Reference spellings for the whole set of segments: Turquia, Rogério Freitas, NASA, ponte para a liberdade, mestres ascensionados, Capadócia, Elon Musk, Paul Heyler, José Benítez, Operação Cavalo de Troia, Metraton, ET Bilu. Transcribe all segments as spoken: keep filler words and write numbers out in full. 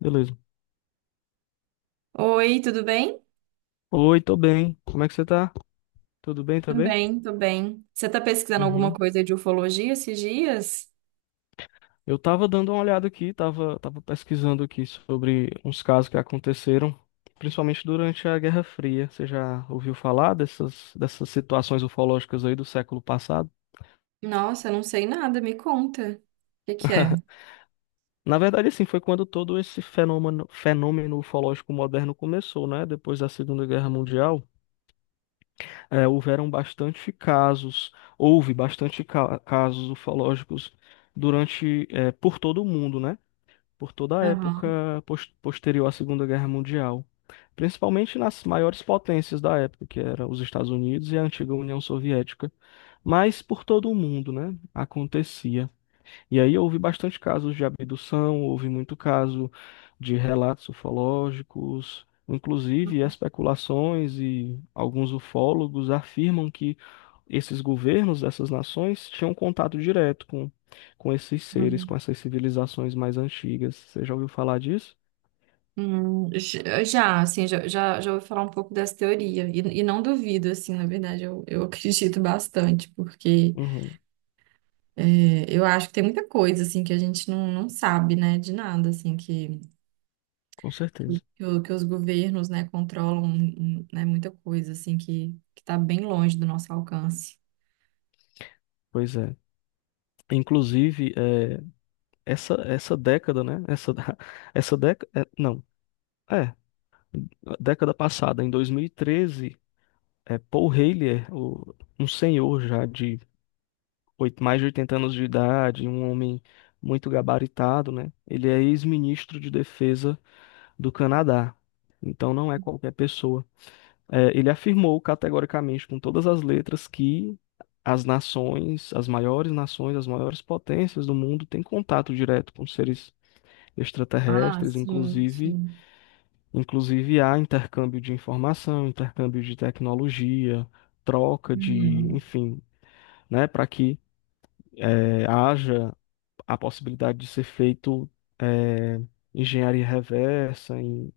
Beleza. Oi, tudo bem? Oi, tô bem. Como é que você tá? Tudo bem Tudo também? bem, tô bem. Você tá pesquisando alguma Uhum. coisa de ufologia esses dias? Eu tava dando uma olhada aqui, tava, tava pesquisando aqui sobre uns casos que aconteceram, principalmente durante a Guerra Fria. Você já ouviu falar dessas, dessas situações ufológicas aí do século passado? Nossa, eu não sei nada, me conta. O que que é? Na verdade, assim, foi quando todo esse fenômeno, fenômeno ufológico moderno começou, né? Depois da Segunda Guerra Mundial, eh, houveram bastante casos, houve bastante ca- casos ufológicos durante, eh, por todo o mundo, né? Por toda a Aham. época pos- posterior à Segunda Guerra Mundial, principalmente nas maiores potências da época, que eram os Estados Unidos e a antiga União Soviética, mas por todo o mundo, né? Acontecia. E aí houve bastante casos de abdução, houve muito caso de relatos ufológicos, inclusive especulações, e alguns ufólogos afirmam que esses governos dessas nações tinham contato direto com, com esses seres, com Hum, essas civilizações mais antigas. Você já ouviu falar disso? hum, j- já, assim, já, já, já ouvi falar um pouco dessa teoria. E, e não duvido, assim, na verdade, eu, eu acredito bastante, porque Uhum, é, eu acho que tem muita coisa, assim, que a gente não, não sabe, né, de nada, assim, que, com que, o- certeza. que o- que os governos, né, controlam, hum, né, muita coisa, assim, que, que tá bem longe do nosso alcance. Pois é. Inclusive, é, essa, essa década, né? Essa, essa década. Não, é. A década passada, em dois mil e treze, é, Paul Heyler, o- um senhor já de oit- mais de oitenta anos de idade, um homem muito gabaritado, né? Ele é ex-ministro de defesa do Canadá. Então não é qualquer pessoa. É, ele afirmou categoricamente, com todas as letras, que as nações, as maiores nações, as maiores potências do mundo têm contato direto com seres Ah, extraterrestres, sim, inclusive, sim. inclusive há intercâmbio de informação, intercâmbio de tecnologia, troca de, Uhum. enfim, né, para que eh, haja a possibilidade de ser feito, eh, engenharia reversa, em,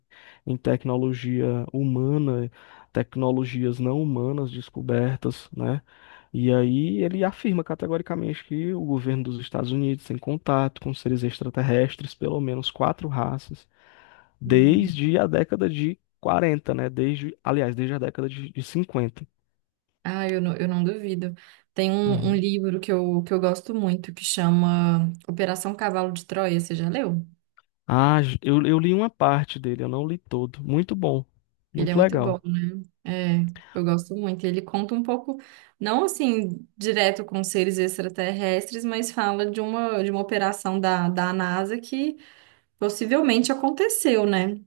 em tecnologia humana, tecnologias não humanas descobertas, né? E aí ele afirma categoricamente que o governo dos Estados Unidos tem contato com seres extraterrestres, pelo menos quatro raças, Hum. desde a década de quarenta, né? Desde, aliás, desde a década de, de cinquenta. Ah, eu não, eu não duvido. Tem um, um Uhum. livro que eu, que eu gosto muito que chama Operação Cavalo de Troia. Você já leu? Ah, eu, eu li uma parte dele, eu não li todo. Muito bom, Ele é muito muito bom, legal. né? É, eu gosto muito. Ele conta um pouco, não assim, direto com seres extraterrestres, mas fala de uma, de uma operação da, da NASA que possivelmente aconteceu, né?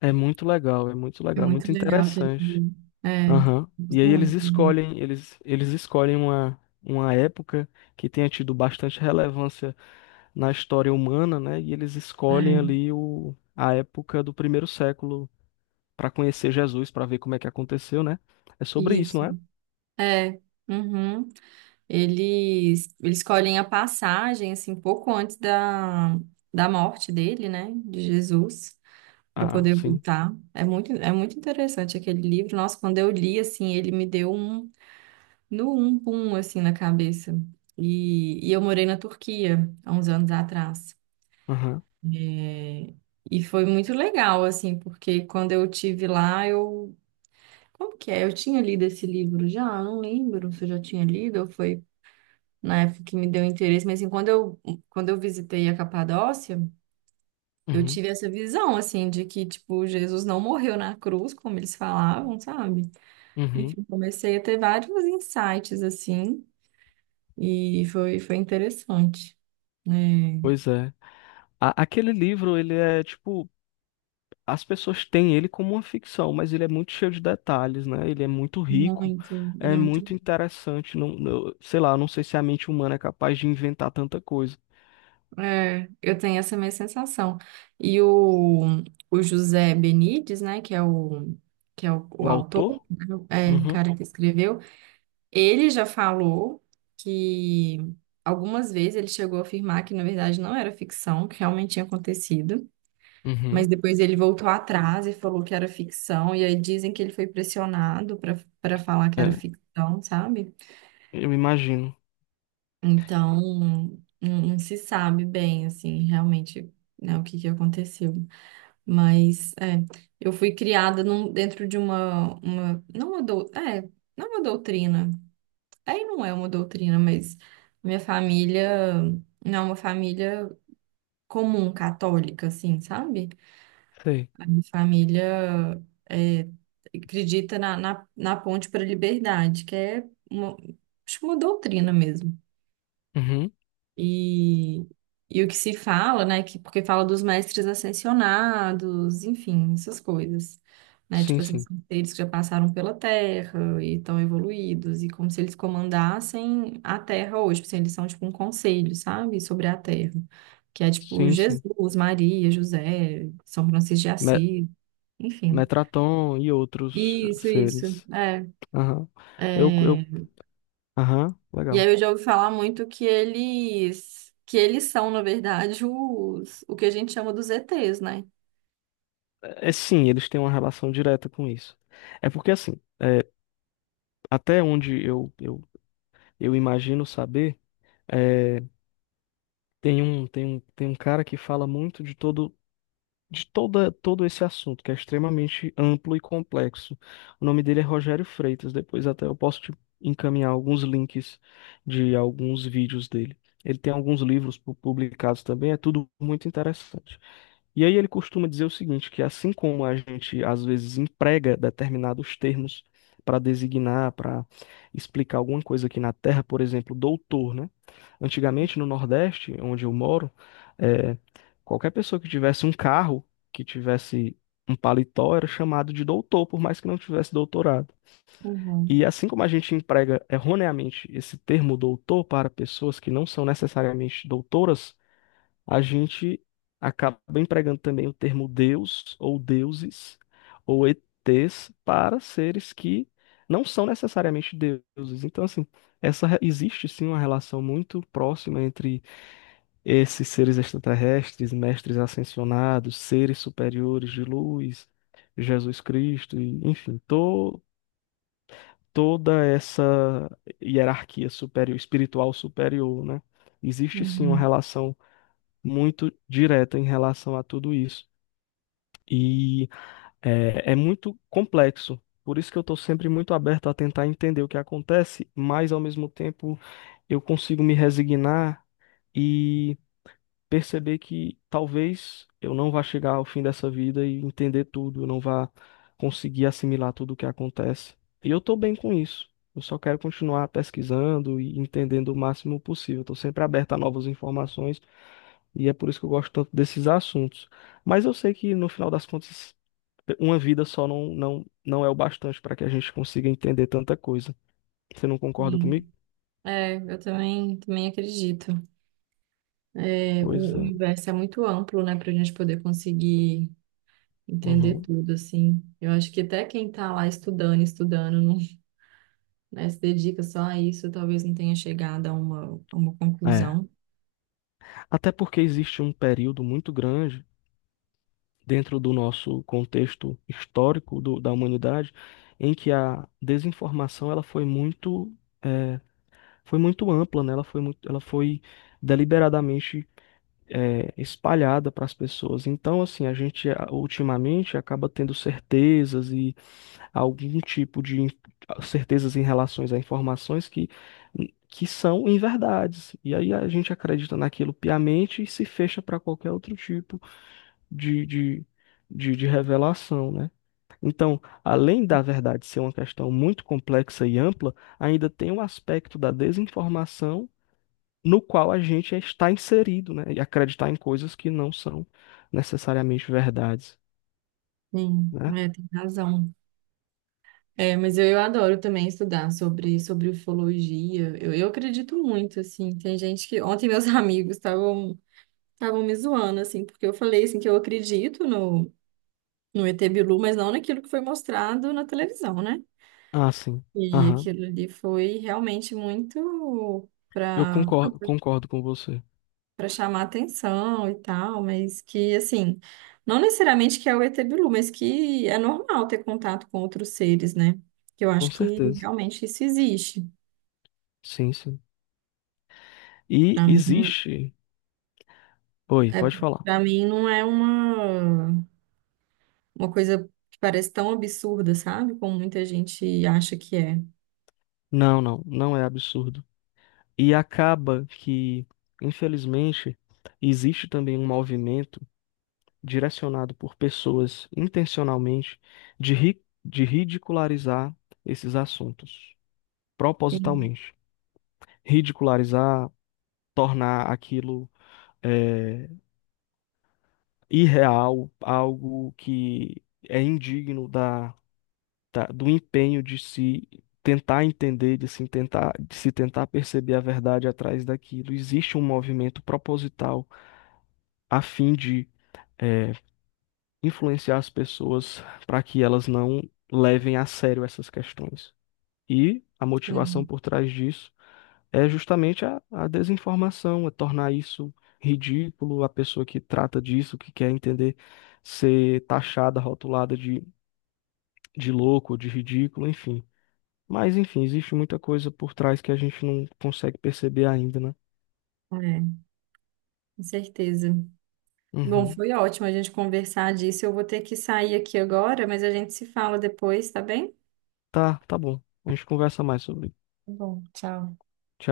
É muito legal, é muito É legal, muito muito legal aquele interessante. livro. É, Aham. E gosto aí eles muito também. escolhem, eles, eles escolhem uma, uma época que tenha tido bastante relevância na história humana, né? E eles escolhem É, ali o, a época do primeiro século para conhecer Jesus, para ver como é que aconteceu, né? É sobre isso, não isso. é? É. Uhum. Eles, eles escolhem a passagem, assim, pouco antes da, da morte dele, né, de Jesus, para Ah, poder sim. voltar. É muito, é muito interessante aquele livro. Nossa, quando eu li, assim, ele me deu um, no um pum, assim, na cabeça. E, e eu morei na Turquia, há uns anos atrás. Aham. É, e foi muito legal, assim, porque quando eu tive lá, eu... Como que é? Eu tinha lido esse livro já? Eu não lembro se eu já tinha lido ou foi na época que me deu interesse, mas assim, quando eu, quando eu visitei a Capadócia, eu Uhum. tive essa visão, assim, de que, tipo, Jesus não morreu na cruz, como eles falavam, sabe? Uhum. Enfim, comecei a ter vários insights, assim, e foi, foi interessante. É, Pois é. A- aquele livro, ele é tipo... As pessoas têm ele como uma ficção, mas ele é muito cheio de detalhes, né? Ele é muito rico, muito, ele é é muito muito. interessante. Não, não- sei lá, não sei se a mente humana é capaz de inventar tanta coisa. É, eu tenho essa minha sensação. E o, o José Benítez, né, que é o, que é o, o O autor, autor? né, é o Uhum, cara que escreveu. Ele já falou que algumas vezes ele chegou a afirmar que, na verdade, não era ficção, que realmente tinha acontecido, mas uhum. depois ele voltou atrás e falou que era ficção, e aí dizem que ele foi pressionado para para falar que era É, ficção, sabe? eu imagino. Então, não, não se sabe bem, assim, realmente, né, o que que aconteceu. Mas, é, eu fui criada num- dentro de uma, uma, não uma, dou- é, não uma doutrina. Aí não é uma doutrina, mas minha família não é uma família comum católica, assim, sabe? Sei. A minha família é, acredita na, na, na ponte para a liberdade, que é uma, acho que uma doutrina mesmo. Uhum. E, e o que se fala, né? Que, porque fala dos mestres ascensionados, enfim, essas coisas. Né? Tipo Sim, assim, sim. são seres que já passaram pela Terra e estão evoluídos, e como se eles comandassem a Terra hoje. Tipo assim, eles são tipo um conselho, sabe? Sobre a Terra. Que é tipo Sim, sim. Jesus, Maria, José, São Francisco de Me- Assis, enfim. Metraton e outros Isso, isso. seres. É, Aham. Eu, é. eu, aham, E aí legal. eu já ouvi falar muito que eles que eles são, na verdade, os o que a gente chama dos E Tês, né? É, é sim, eles têm uma relação direta com isso. É porque assim, é, até onde eu, eu, eu imagino saber. É, tem um, tem um, tem um cara que fala muito de todo, de toda, todo esse assunto, que é extremamente amplo e complexo. O nome dele é Rogério Freitas. Depois até eu posso te encaminhar alguns links de alguns vídeos dele. Ele tem alguns livros pu- publicados também, é tudo muito interessante. E aí ele costuma dizer o seguinte, que assim como a gente às vezes emprega determinados termos para designar, para explicar alguma coisa aqui na Terra, por exemplo, doutor, né? Antigamente no Nordeste, onde eu moro, eh, qualquer pessoa que tivesse um carro, que tivesse um paletó, era chamado de doutor, por mais que não tivesse doutorado. E Uhum, assim como a gente emprega erroneamente esse termo doutor para pessoas que não são necessariamente doutoras, a gente acaba empregando também o termo Deus ou deuses ou E Ts para seres que não são necessariamente deuses. Então, assim, essa re- existe sim uma relação muito próxima entre esses seres extraterrestres, mestres ascensionados, seres superiores de luz, Jesus Cristo, e, enfim, to- toda essa hierarquia superior, espiritual superior, né? Existe sim uma uhum, relação muito direta em relação a tudo isso. E é, é muito complexo. Por isso que eu estou sempre muito aberto a tentar entender o que acontece, mas ao mesmo tempo eu consigo me resignar e perceber que talvez eu não vá chegar ao fim dessa vida e entender tudo, eu não vá conseguir assimilar tudo o que acontece. E eu estou bem com isso. Eu só quero continuar pesquisando e entendendo o máximo possível. Estou sempre aberto a novas informações, e é por isso que eu gosto tanto desses assuntos. Mas eu sei que no final das contas, uma vida só não, não, não é o bastante para que a gente consiga entender tanta coisa. Você não concorda sim. comigo? É, eu também também acredito. É, Pois o é. universo é muito amplo, né, para a gente poder conseguir entender Uhum. tudo assim. Eu acho que até quem tá lá estudando, estudando, não, né, se dedica só a isso, talvez não tenha chegado a uma, a uma É. conclusão. Até porque existe um período muito grande dentro do nosso contexto histórico do- da humanidade em que a desinformação, ela foi muito, é, foi muito ampla, né? Ela foi muito, ela foi deliberadamente, é, espalhada para as pessoas. Então, assim, a gente a- ultimamente acaba tendo certezas e algum tipo de in- certezas em relação a informações que, que são inverdades. E aí a gente acredita naquilo piamente e se fecha para qualquer outro tipo de, de, de, de revelação, né? Então, além da verdade ser uma questão muito complexa e ampla, ainda tem o aspecto da desinformação no qual a gente está inserido, né? E acreditar em coisas que não são necessariamente verdades, Sim, né? é, tem razão. É, mas eu, eu adoro também estudar sobre, sobre ufologia. Eu, eu acredito muito, assim. Tem gente que. Ontem meus amigos estavam estavam me zoando, assim, porque eu falei assim que eu acredito no, no E Tê Bilu, mas não naquilo que foi mostrado na televisão, né? Ah, sim. E Aham. aquilo ali foi realmente muito Eu para concordo, concordo com você. para chamar atenção e tal, mas que assim, não necessariamente que é o E Tê Bilu, mas que é normal ter contato com outros seres, né? Que eu Com acho que certeza. realmente isso existe. Sim, sim. E Para mim, existe. Oi, é, pode falar. para mim não é uma, uma coisa que parece tão absurda, sabe? Como muita gente acha que é. Não, não, não é absurdo. E acaba que, infelizmente, existe também um movimento direcionado por pessoas intencionalmente de, ri... de ridicularizar esses assuntos, Sim, propositalmente. Ridicularizar, tornar aquilo, é, irreal, algo que é indigno da, da- do empenho de se tentar entender, de se tentar, de se tentar perceber a verdade atrás daquilo. Existe um movimento proposital a fim de, é, influenciar as pessoas para que elas não levem a sério essas questões. E a motivação sim, por trás disso é justamente a, a desinformação, é tornar isso ridículo, a pessoa que trata disso, que quer entender, ser taxada, rotulada de, de louco, de ridículo, enfim. Mas, enfim, existe muita coisa por trás que a gente não consegue perceber ainda, né? é, com certeza. Bom, Uhum. foi ótimo a gente conversar disso. Eu vou ter que sair aqui agora, mas a gente se fala depois, tá bem? Tá, Tá, tá bom. A gente conversa mais sobre. bom, tchau. Tchau.